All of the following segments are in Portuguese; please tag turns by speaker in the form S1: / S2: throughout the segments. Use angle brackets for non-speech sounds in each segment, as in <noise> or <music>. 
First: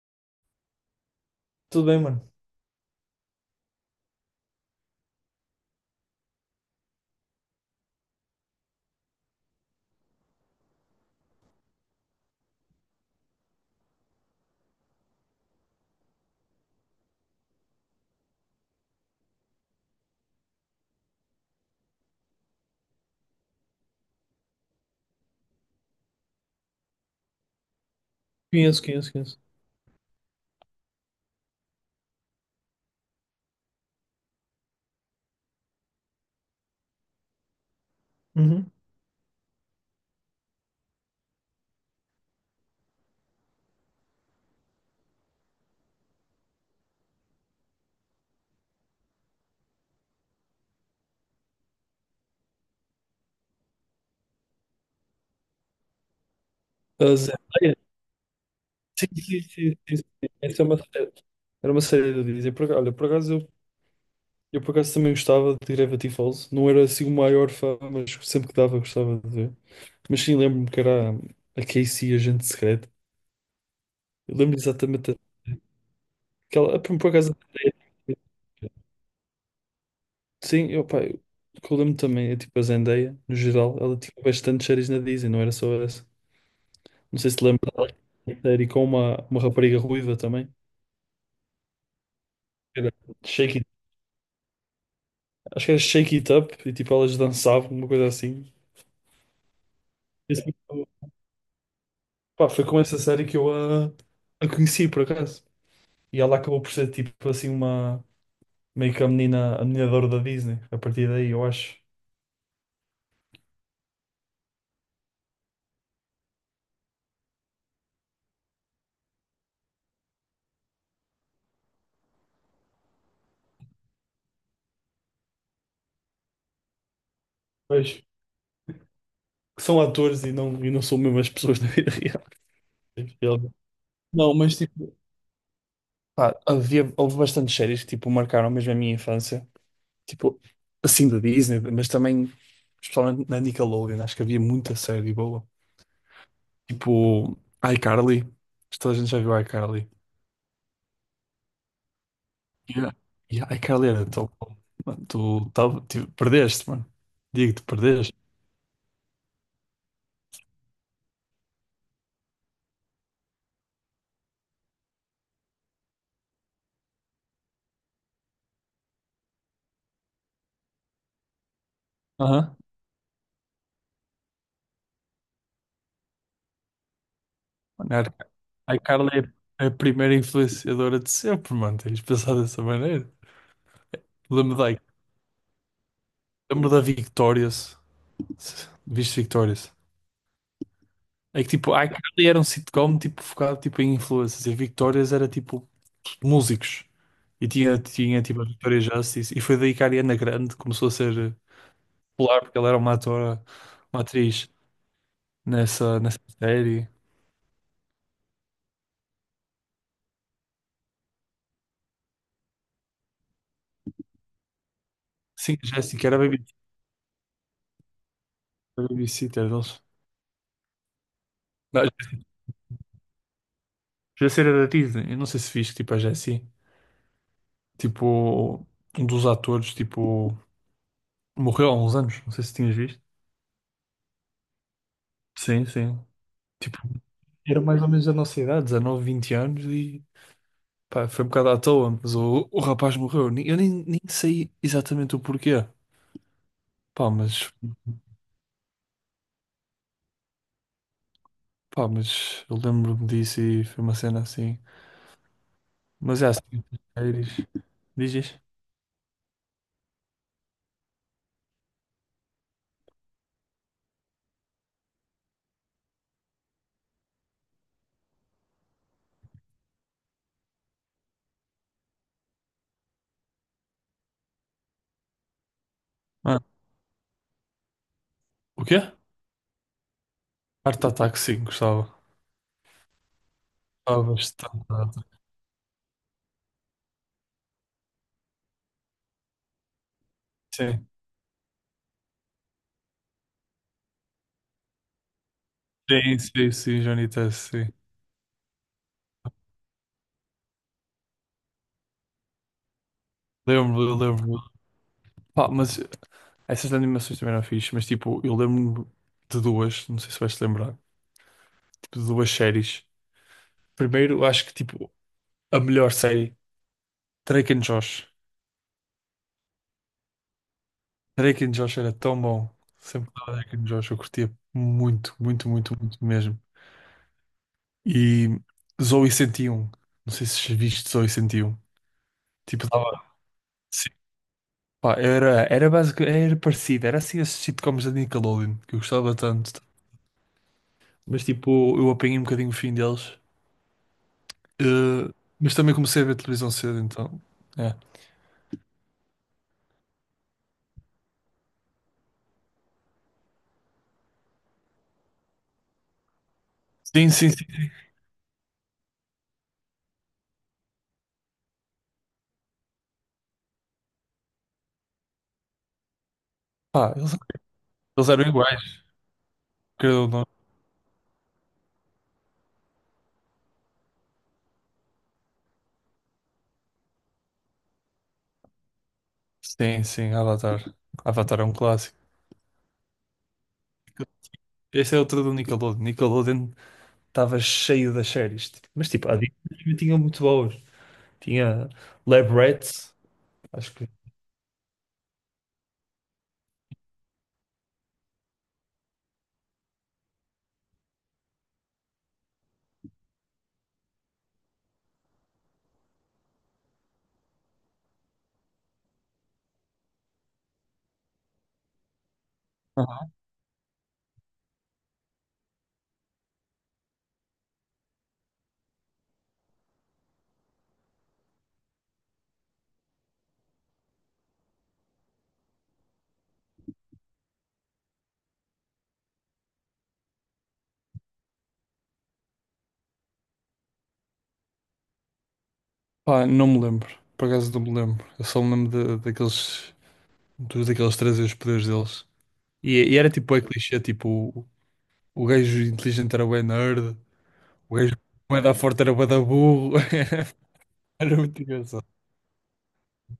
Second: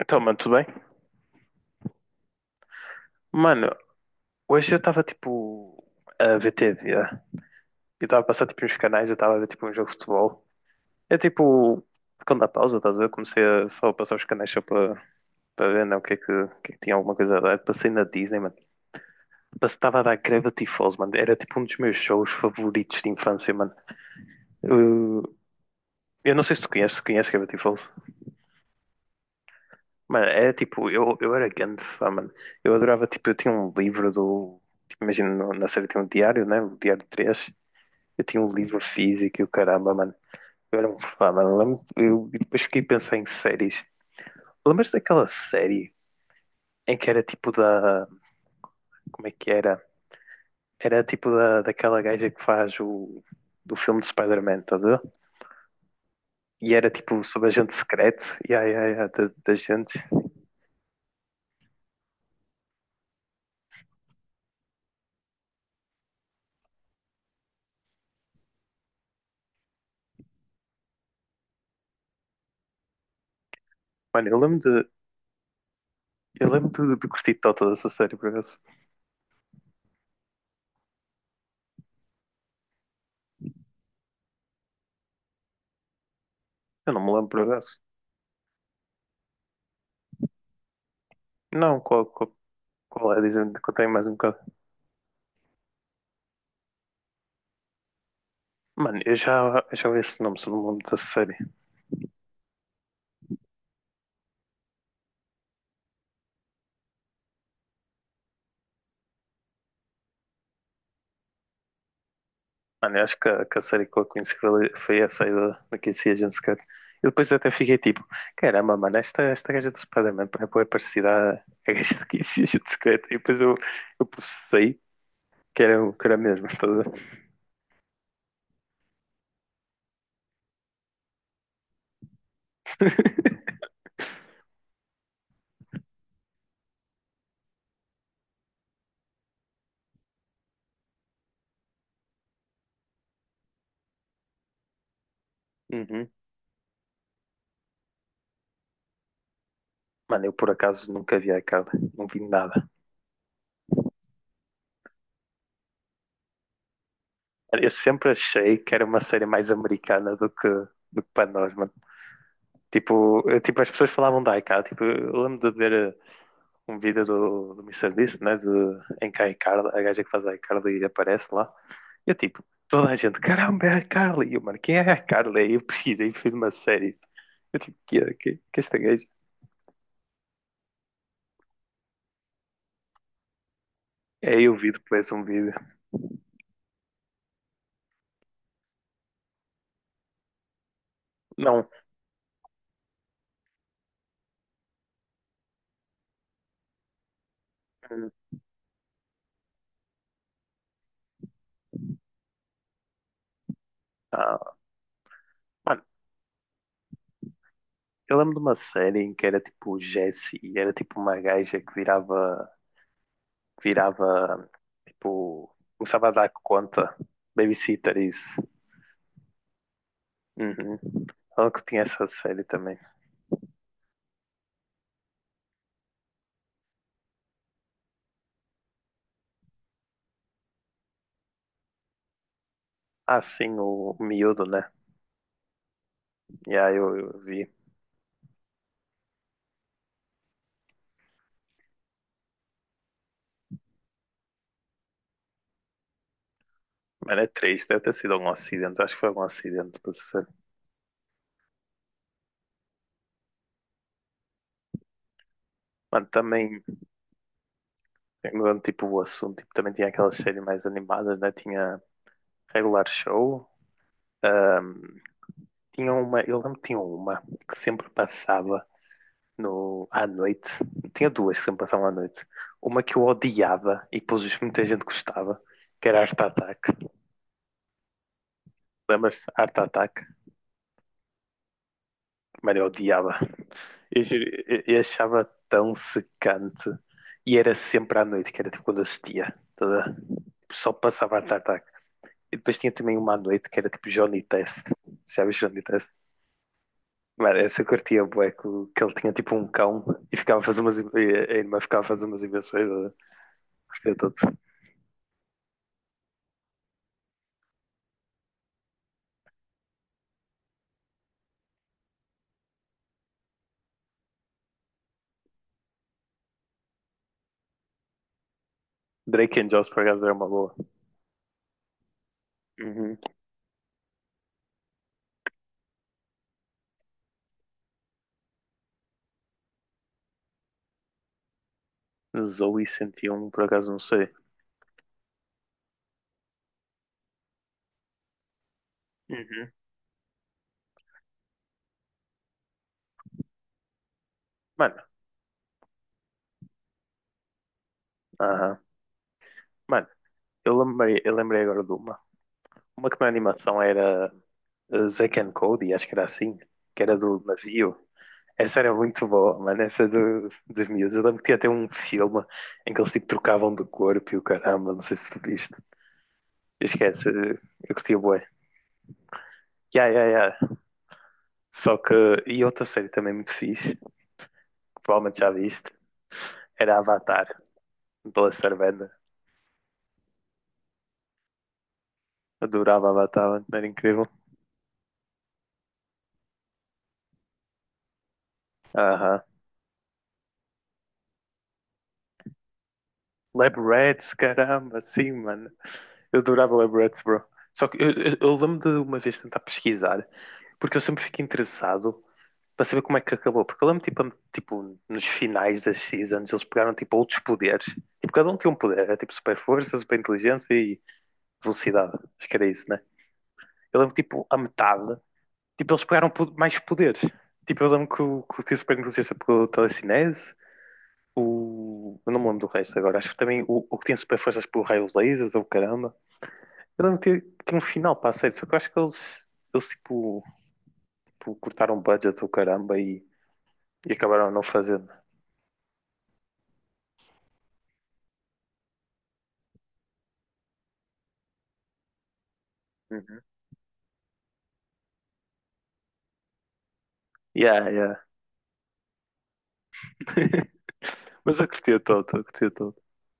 S1: Então, mano, tudo bem?
S2: Tudo bem, mano?
S1: Mano, hoje eu estava tipo a ver TV. Eu estava a passar tipo uns canais, eu estava a ver tipo um jogo de futebol. É tipo, quando dá pausa, estás a ver? Comecei a só a passar os canais só para ver, né, o que é que tinha alguma coisa a dar. Passei na Disney, mano. Passei, estava a dar Gravity Falls, mano. Era tipo um dos meus shows favoritos de infância, mano. Eu, eu não sei se tu conheces, tu conheces Gravity Falls?
S2: Conheço, conheço, conheço.
S1: Mano, é tipo, eu era grande fã, mano. Eu adorava, tipo, eu tinha um livro do. Tipo, imagina, na série tem um diário, né? O Diário 3. Eu tinha um
S2: Uhum.
S1: livro físico e o caramba, mano. Eu era um fã, mano. Eu e depois fiquei a pensar em séries. Lembras daquela série em que era tipo da. Como é que era? Era tipo daquela gaja que faz o. Do filme de Spider-Man, estás a ver? E era
S2: A
S1: tipo sobre
S2: Zendaya?
S1: agente secreto. E ai, ai,
S2: Sim,
S1: ai, da,
S2: sim,
S1: da
S2: sim, sim,
S1: gente.
S2: sim. Essa é uma série. Era uma série de dizer. Olha, por acaso eu por acaso também gostava de Gravity Falls. Não era assim o maior fã, mas sempre que dava gostava de ver. Mas sim, lembro-me que era a Casey, a gente secreta.
S1: Mano,
S2: Eu
S1: eu
S2: lembro
S1: lembro de.
S2: exatamente
S1: Eu lembro
S2: aquela.
S1: de,
S2: Por
S1: de
S2: por
S1: curtir
S2: acaso.
S1: toda dessa série, por acaso.
S2: Sim, pá, eu, o que eu lembro também é tipo a Zendaya, no geral, ela tinha bastante séries na Disney, não era só essa.
S1: Eu não me
S2: Não
S1: lembro,
S2: sei se
S1: por
S2: te lembra
S1: acaso.
S2: dela, uma série com uma rapariga ruiva também.
S1: Não, qual, qual,
S2: Era
S1: qual é?
S2: Shake
S1: Dizendo
S2: It-
S1: que eu tenho mais um bocado.
S2: Acho que era Shake It Up e tipo elas dançavam, uma coisa assim.
S1: Mano, eu já ouvi esse
S2: E,
S1: nome, só
S2: assim,
S1: não me lembro da série.
S2: pá, foi com essa série que eu a conheci por acaso. E ela acabou por ser tipo assim uma, meio que a menina, de ouro da Disney a partir daí, eu acho.
S1: Mano, eu acho que a série que eu conheci foi essa aí da Casey Agents Cut. E depois até fiquei tipo, caramba, mano, esta gaja do Spider-Man é bué parecida à gaja da Casey Agents Cut. E depois eu processei que era, que era mesmo, estás a ver?
S2: Pois, que são atores e não são mesmo as pessoas da vida real. Eles-
S1: <laughs>
S2: Não, mas tipo, pá, houve bastantes séries que tipo marcaram mesmo a minha infância. Tipo, assim da Disney, mas também, especialmente na Nickelodeon, acho que havia muita série boa.
S1: Uhum.
S2: Tipo, iCarly. Acho que toda a gente já viu iCarly.
S1: Mano, eu por acaso nunca vi aquela, não vi nada.
S2: Yeah. E iCarly era tão bom. Mano, tipo, perdeste, mano. Digo-te,
S1: Eu sempre
S2: perdeste.
S1: achei que era uma série mais americana do que para nós, mano. Tipo, tipo, as pessoas falavam da iCal, tipo, eu lembro de ver um vídeo do Mr. Beast, né? De, em que a Icarly, a gaja que faz a Icarly aparece lá. E eu tipo,
S2: Aham.
S1: toda a gente, caramba, é a Icarly. E eu, mano, quem é a Icarly? Aí eu pesquisei e fiz uma série. Eu tipo, que
S2: Mano,
S1: é, que, que é
S2: a
S1: esta gaja?
S2: iCarly é a primeira influenciadora de sempre, mano. Tens de pensar dessa maneira.
S1: É eu
S2: Lembro
S1: vi
S2: da,
S1: depois um vídeo.
S2: lembro da Victorious. Viste Victorious? É que
S1: Não,
S2: tipo, a iCarly era um sitcom tipo, focado tipo, em influencers. E a Victorious era tipo músicos. E
S1: hum,
S2: tinha tipo a Victoria Justice. E foi daí que a Ariana Grande começou a ser popular porque ela era uma atriz
S1: ah, mano,
S2: nessa série.
S1: eu lembro de uma série em que era tipo Jessie e era tipo uma gaja que virava que virava, tipo,
S2: Sim, a Jessica
S1: começava a
S2: era
S1: dar conta. Babysitter, isso.
S2: a babysitter deles.
S1: Uhum. Falando que tinha
S2: Não, a
S1: essa série também.
S2: Jessica era da Disney. Eu não sei se viste, tipo, a Jessie. Tipo, um dos atores, tipo, morreu há uns anos. Não sei se tinhas visto.
S1: Ah, sim, o Miúdo, né?
S2: Sim, sim.
S1: E aí
S2: Tipo,
S1: eu vi.
S2: era mais ou menos a nossa idade, 19, 20 anos e... Pá, foi um bocado à toa, mas o rapaz morreu. Nem- Eu nem, nem sei exatamente o porquê. Pá,
S1: Mano, é
S2: mas,
S1: triste, deve ter sido algum acidente. Acho que foi algum acidente, pra ser.
S2: pá, mas eu lembro-me disso e foi uma cena assim.
S1: Mano,
S2: Mas é
S1: também,
S2: assim, séries. Diz, diz.
S1: mudando tipo o assunto, tipo, também tinha aquelas séries mais animadas, né? Tinha Regular Show. ahm, Tinha uma, eu lembro que tinha uma que sempre passava no, à noite. Tinha duas que sempre passavam à noite. Uma que eu odiava e depois muita gente gostava, que era Art
S2: Ah,
S1: Attack.
S2: o quê?
S1: Lembras-te? Art Attack?
S2: Art Attack, sim, gostava.
S1: Mano, eu odiava. Eu,
S2: Gostava
S1: juro,
S2: bastante de
S1: eu
S2: Art Attack.
S1: achava tão secante. E era sempre à noite, que era tipo quando assistia. Toda... Só
S2: Sim,
S1: passava Art Attack. E depois tinha também uma à noite que era tipo Johnny Test. Já viste Johnny Test?
S2: sim, sim, sim, Johnny
S1: Mano,
S2: Test,
S1: essa eu
S2: sim.
S1: curtia bué, que ele tinha tipo um cão e ficava a fazer umas... e a irmã ficava a fazer umas invenções.
S2: Eu
S1: Todo
S2: lembro-me. Pá, mas essas animações também eram fixe, mas tipo, eu lembro-me de duas, não sei se vais te lembrar, tipo, de duas séries. Primeiro, acho que tipo, a melhor série, Drake and Josh.
S1: Drake and Josh, por acaso, era uma boa.
S2: Drake and Josh era tão bom.
S1: Uhum.
S2: Sempre que dava Drake and Josh, eu curtia muito, muito, muito, muito mesmo. E Zoey 101, não sei se viste Zoey 101.
S1: Zoe
S2: Tipo, dava.
S1: um por acaso, não sei.
S2: Pá, era básico, era parecido, era assim esses sitcoms da Nickelodeon, que eu gostava
S1: Uhum.
S2: tanto. Mas tipo, eu apanhei um bocadinho o fim deles.
S1: Mano,
S2: Eh, mas também comecei a ver televisão cedo, então. É.
S1: aham. Mano, eu lembrei agora de uma. Uma que na animação era Zack and Cody, acho que era assim, que era
S2: Sim,
S1: do
S2: sim, sim.
S1: navio. Essa era muito boa, mano, essa do, dos miúdos. Eu lembro que tinha até um filme em que eles tipo trocavam de corpo e o caramba, não sei se tu viste.
S2: Pá,
S1: Esquece, eu curtia
S2: eles eram
S1: bué.
S2: iguais,
S1: Ya,
S2: querendo
S1: ya,
S2: ou não.
S1: ya. Só que, e outra série também muito fixe, que provavelmente já viste, era Avatar, do Lester Bender.
S2: Sim, sim, Avatar. Avatar é um clássico.
S1: Adorava Avatar, mano, era incrível.
S2: Este é outro do Nickelodeon. Nickelodeon estava cheio das séries, tipo. Mas tipo, há
S1: Aham.
S2: dias que tinha muito boas. Tinha Lab Rats,
S1: Lab
S2: acho que.
S1: Rats, caramba, sim, mano. Eu adorava Lab Rats, bro. Só que eu lembro de uma vez tentar pesquisar, porque eu sempre fico interessado para saber como é que acabou. Porque eu lembro, tipo nos finais das seasons, eles pegaram, tipo, outros poderes. Tipo, cada um tinha um poder. Era, tipo, super força, super inteligência e velocidade. Acho que era isso, né?
S2: Aham.
S1: Eu lembro, tipo, a metade tipo, eles pegaram mais poder. Tipo, eu lembro que o Tio Super Negligência pegou telecinese, o... eu não me lembro do resto agora, acho que também o que tinha super forças pegou raios lasers ou caramba. Eu lembro que que tinha um final para a série, só que eu acho que eles tipo, cortaram o budget ou caramba e acabaram não fazendo.
S2: Pá, não me lembro. Por acaso não me lembro. Eu só me lembro daqueles. Todos aqueles trazer os poderes deles. E era
S1: Uhum.
S2: tipo, é clichê, tipo, o, o gajo inteligente era bué nerd,
S1: Yeah,
S2: o
S1: yeah.
S2: gajo bué da forte era bué da burro. <laughs>
S1: <laughs>
S2: Era
S1: Mas
S2: muito
S1: eu curti
S2: engraçado.
S1: todo, eu curti todo.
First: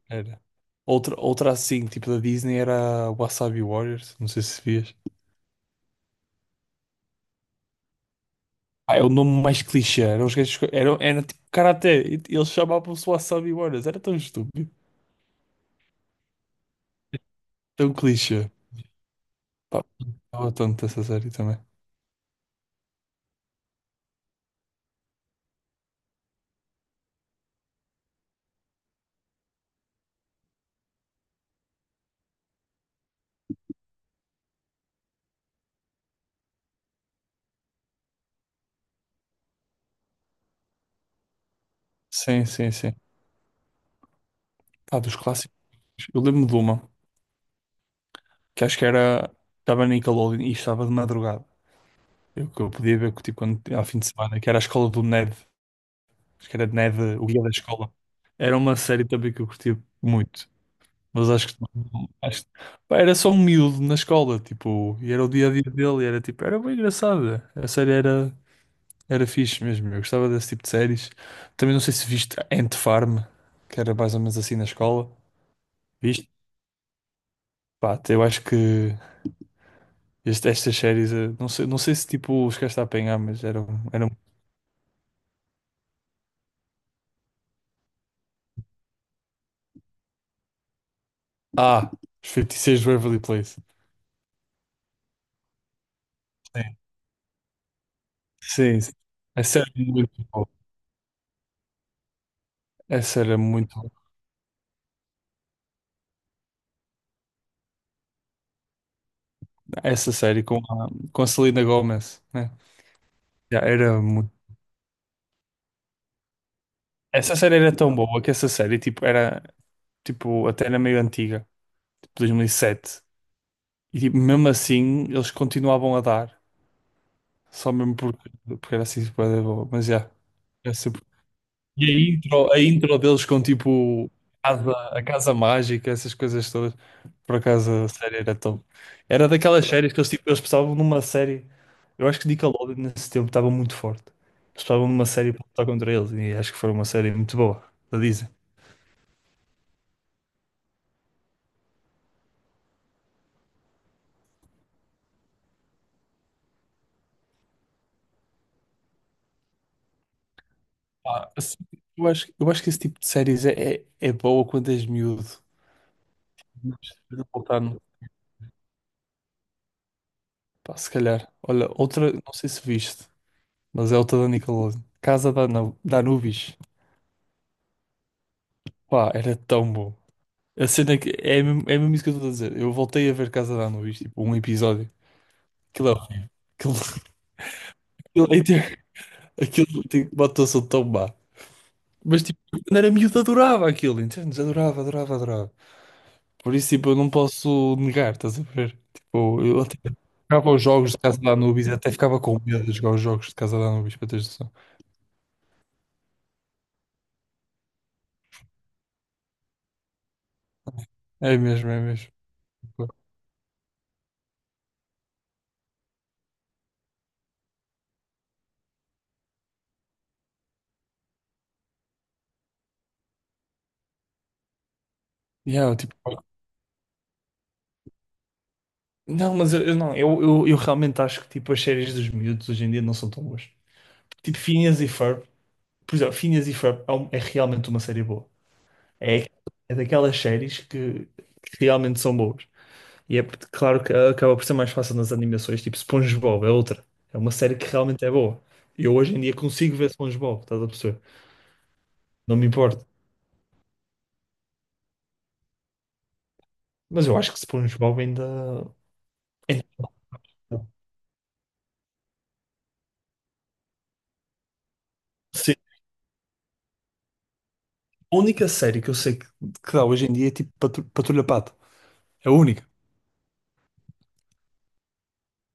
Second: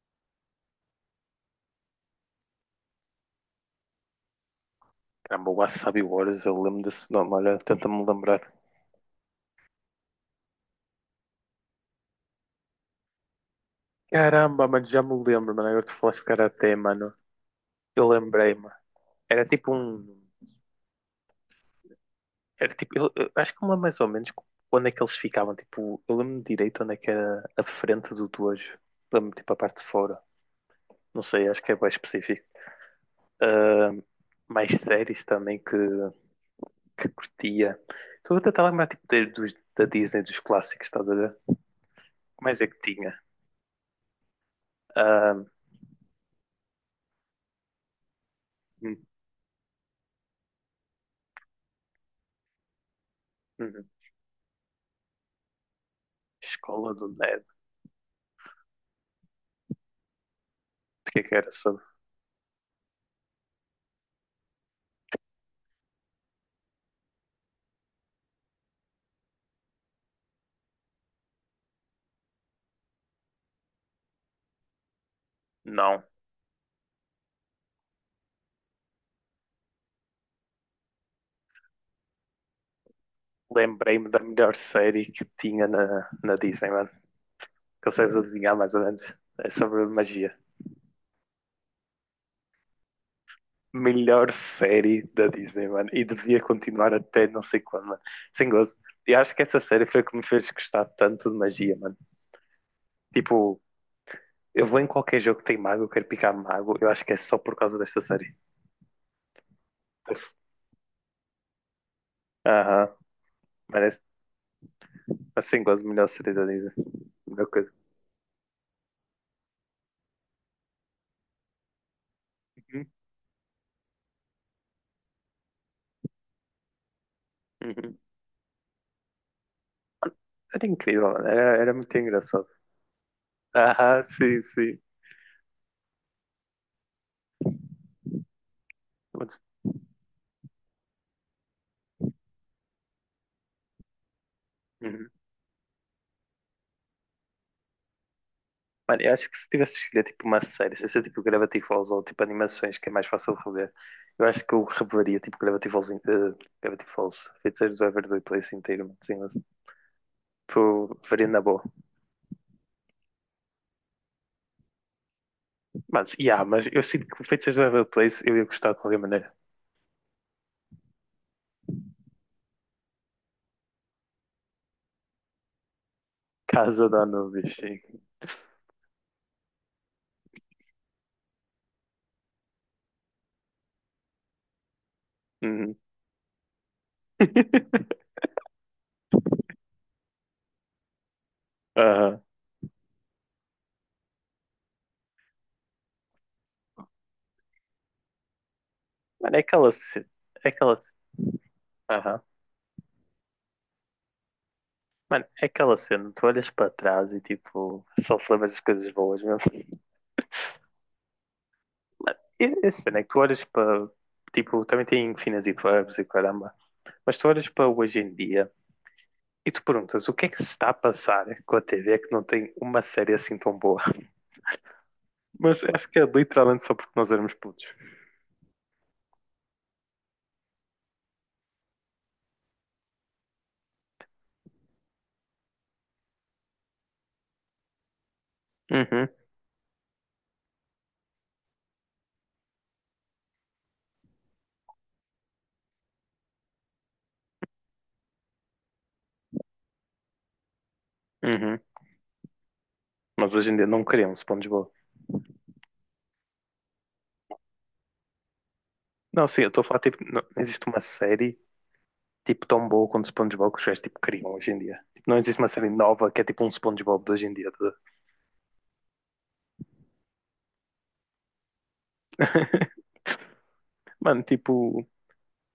S2: Era. Outra assim, tipo da Disney, era Wasabi Warriors, não sei se vias.
S1: Caramba, o Wasabi Wars, eu lembro desse nome, olha, tenta-me lembrar.
S2: Ah, é o nome mais clichê, eram os gajos, eram, era tipo karaté, e eles chamavam-se Wasabi Warriors, era tão
S1: Caramba,
S2: estúpido,
S1: mano, já me lembro, mano, agora tu falaste de Karate, mano.
S2: tão
S1: Eu
S2: clichê.
S1: lembrei-me. Era tipo
S2: Pá,
S1: um.
S2: gostava tanto dessa série também.
S1: Era tipo, eu acho que me lembro mais ou menos onde é que eles ficavam. Tipo, eu lembro-me direito onde é que era a frente do dojo. Lembro-me tipo a parte de fora. Não sei, acho que é bem específico. Ah, mais séries também que curtia. Estou a tentar lembrar tipo, da Disney, dos clássicos, estás a ver? O
S2: Sim,
S1: mais é
S2: sim,
S1: que
S2: sim.
S1: tinha?
S2: Pá, dos
S1: Ah,
S2: clássicos, eu lembro de uma, que acho que
S1: hum,
S2: era, estava na Nickelodeon e estava de madrugada. Eu, que eu podia ver que, tipo, quando, ao
S1: hum.
S2: fim de semana, que era a escola do Ned, acho que era
S1: Escola
S2: Ned,
S1: do
S2: o guia
S1: Ned.
S2: da escola. Era uma série também que eu curtia muito,
S1: O que é
S2: mas
S1: que era sobre?
S2: acho, pá, era só um miúdo na escola, tipo, e era o dia a dia dele, e era tipo, era bem engraçada. A série era fixe mesmo, eu gostava desse tipo de séries. Também não sei se viste Ant Farm, que era mais ou menos assim na escola.
S1: Não.
S2: Viste? Pá, eu acho que. Estas séries, não sei, se tipo os gajos a apanhar, mas eram,
S1: Lembrei-me
S2: eram.
S1: da melhor série que tinha na Disney, mano. Consegues adivinhar mais ou menos? É sobre magia.
S2: Ah, os 56 de Waverly Place.
S1: Melhor série da Disney, mano. E devia continuar até não sei quando, mano. Sem gozo.
S2: Sim, sim, sim.
S1: E acho que
S2: Essa
S1: essa
S2: era
S1: série foi o que me
S2: muito boa.
S1: fez gostar tanto de magia, mano.
S2: Essa era
S1: Tipo,
S2: muito boa.
S1: eu vou em qualquer jogo que tem mago, eu quero picar mago. Eu acho que é só por causa desta série.
S2: Essa
S1: Esse-
S2: série com com a Selena Gomez, né?
S1: Aham.
S2: Já
S1: Merece.
S2: era muito.
S1: Assim, gosto melhor série da Disney.
S2: Essa
S1: Melhor
S2: série
S1: coisa.
S2: era tão boa que essa série tipo, até era meio antiga, tipo
S1: Uhum,
S2: 2007. E sete. E tipo, mesmo assim eles continuavam a dar, só mesmo
S1: uhum.
S2: porque era assim, super boa. Mas já,
S1: Mano, era
S2: yeah,
S1: incrível, mano. Era
S2: e
S1: muito
S2: a
S1: engraçado.
S2: a intro deles com
S1: Aham,
S2: tipo
S1: sim,
S2: casa,
S1: sim.
S2: a casa mágica, essas coisas todas. Por acaso a série era top. Era
S1: Mas-
S2: daquelas séries que eles, tipo, eles pensavam numa série. Eu acho que Nickelodeon nesse tempo estava muito forte. Eles pensavam numa
S1: uhum.
S2: série para lutar contra eles e acho que foi uma série muito boa, da Disney.
S1: Mano, eu acho que se tivesse escolhido tipo uma série, sem ser tipo Gravity Falls ou tipo animações, que é mais fácil de rever, eu acho que eu reveria tipo Gravity Falls, Gravity Falls, Feiticeiros do Waverly Place inteiro, mano, sim, mas, tipo, veria
S2: Pá,
S1: na
S2: assim,
S1: boa.
S2: eu acho que esse tipo de séries é, é boa quando és miúdo.
S1: Mas, yeah, mas eu
S2: Mas
S1: sinto que
S2: de
S1: Feiticeiros
S2: voltar
S1: do Waverly Place eu ia gostar de qualquer maneira.
S2: pá, se calhar. Olha, outra, não sei se viste, mas é outra da Nickelodeon. Casa da Anubis.
S1: Casa da Anubis, sim.
S2: Pá, era tão bom. A cena é que é mesmo isso que eu estou a dizer. Eu voltei a ver Casa de Anubis, tipo, um episódio.
S1: Uhum.
S2: Aquilo é horrível. Aquilo,
S1: <laughs>
S2: <laughs> aquilo, aquilo tem uma atuação tão má.
S1: Aham.
S2: Mas tipo, quando era miúdo adorava aquilo, entendes? Adorava, adorava, adorava. Por isso, tipo, eu não posso negar, estás a ver?
S1: Mano, é
S2: Tipo, eu
S1: aquela
S2: até
S1: cena, é
S2: jogava os
S1: aquela,
S2: jogos
S1: cena,
S2: de Casa de Anubis, até ficava
S1: aham.
S2: com medo de jogar os jogos de Casa de Anubis, para teres noção.
S1: Mano, é aquela cena, tu olhas para trás e tipo, só te lembras das coisas boas, mesmo.
S2: É mesmo, é mesmo.
S1: Essa cena é que tu olhas para. Tipo, também tem finas e verbos e caramba. Mas tu olhas para hoje em dia e tu perguntas o que é que se está a passar com a TV que não tem uma série assim tão boa. <laughs>
S2: Yeah,
S1: Mas
S2: eu,
S1: acho
S2: tipo,
S1: que é literalmente só porque nós éramos putos.
S2: não, mas eu não, eu realmente acho que tipo, as séries dos miúdos hoje em dia não são tão boas. Tipo, Phineas e Ferb. Por exemplo, Phineas e Ferb é realmente uma série boa.
S1: Uhum,
S2: É, é daquelas séries que realmente são boas. E claro que acaba por ser mais fácil nas animações, tipo SpongeBob é outra. É uma série que realmente é boa. Eu hoje em dia consigo ver SpongeBob, estás a perceber?
S1: uhum.
S2: Não me importa.
S1: Mas hoje em dia não queremos SpongeBob.
S2: Mas eu acho que SpongeBob
S1: Não, sim, eu estou
S2: ainda
S1: a falar, tipo, não
S2: é
S1: existe
S2: bom.
S1: uma série tipo tão boa quanto SpongeBob que os gajos tipo criam hoje em dia. Tipo, não existe uma
S2: Sim.
S1: série nova que é tipo um SpongeBob de hoje em dia. Tá.
S2: A única série que eu sei que dá hoje em dia é tipo Patrulha Pato. É a única.
S1: <laughs> Mano, tipo,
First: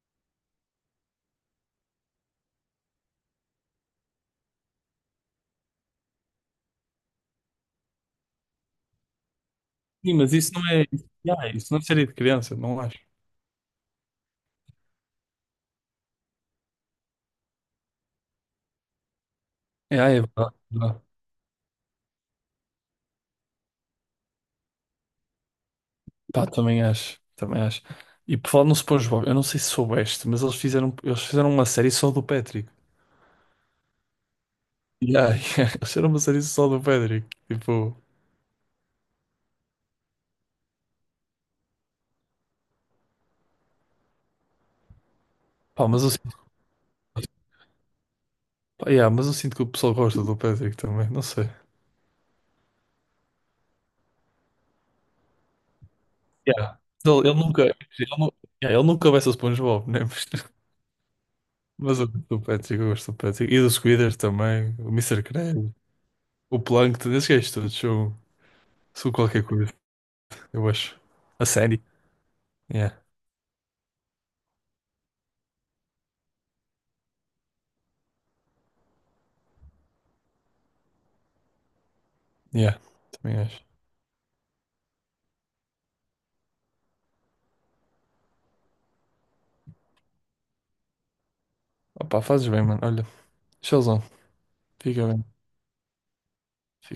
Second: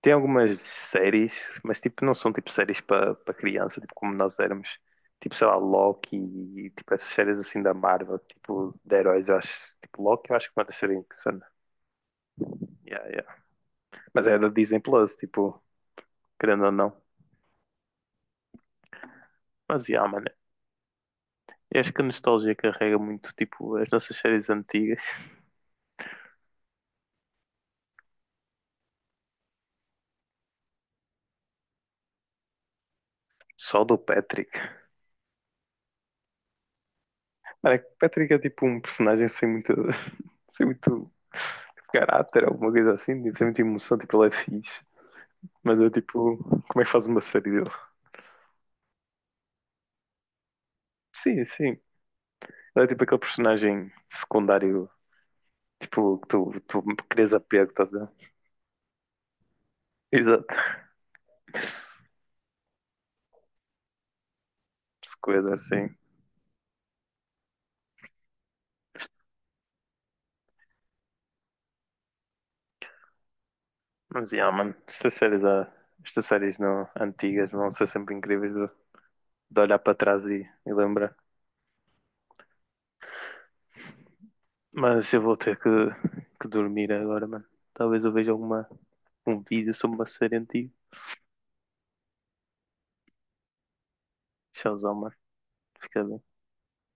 S1: tem algumas séries, mas tipo, não são tipo séries para criança, tipo como nós éramos. Tipo, sei lá, Loki e tipo essas séries assim da Marvel, tipo de heróis, eu acho. Tipo,
S2: Sim,
S1: Loki
S2: mas
S1: eu acho
S2: isso
S1: que é uma
S2: não
S1: das
S2: é.
S1: séries insana.
S2: Ah, isso não é série de criança, não acho.
S1: Yeah, yeah. Mas é da Disney Plus, tipo, querendo ou não. Mas
S2: É,
S1: yeah,
S2: ah, é
S1: mano.
S2: verdade.
S1: Eu acho que a nostalgia carrega muito, tipo, as nossas séries antigas.
S2: Pá, também acho, também acho. E por falar no SpongeBob, eu não sei se soubeste, mas eles fizeram uma série só do Patrick.
S1: Só do Patrick.
S2: Yeah, yeah, <laughs> eles fizeram uma série só do Patrick.
S1: Mano, é que o
S2: Tipo,
S1: Patrick é tipo um personagem sem muito. <laughs> Sem muito. Tipo, caráter, alguma coisa assim, tipo, sem muita emoção, tipo, ele é fixe. Mas
S2: pá,
S1: eu, tipo, como é que faz uma série dele?
S2: yeah, mas eu sinto que o pessoal gosta do Patrick também, não
S1: Sim,
S2: sei.
S1: sim. Ele é tipo aquele personagem secundário, tipo, que tu,
S2: Yeah.
S1: tu querias
S2: Ele nunca,
S1: apego, estás a ver?
S2: nu- yeah, ele nunca vai ser SpongeBob, né?
S1: Exato.
S2: <laughs> Mas eu gosto do Patrick, eu gosto do Patrick. E do Squidward também, o
S1: Se
S2: Mister
S1: coisa
S2: Krabs,
S1: assim.
S2: o Plankton, esses gajos todos são qualquer coisa, eu acho. A série. Yeah,
S1: Mas, yeah, mano, estas séries não, antigas vão ser sempre incríveis de olhar para trás e lembrar.
S2: yeah, também acho.
S1: Mas eu vou ter que dormir agora, mano. Talvez eu veja um vídeo sobre uma série antiga.
S2: Opá, fazes bem, mano. Olha. Showzão.
S1: Tchauzão,
S2: Fica
S1: mano.
S2: bem.
S1: Fica bem.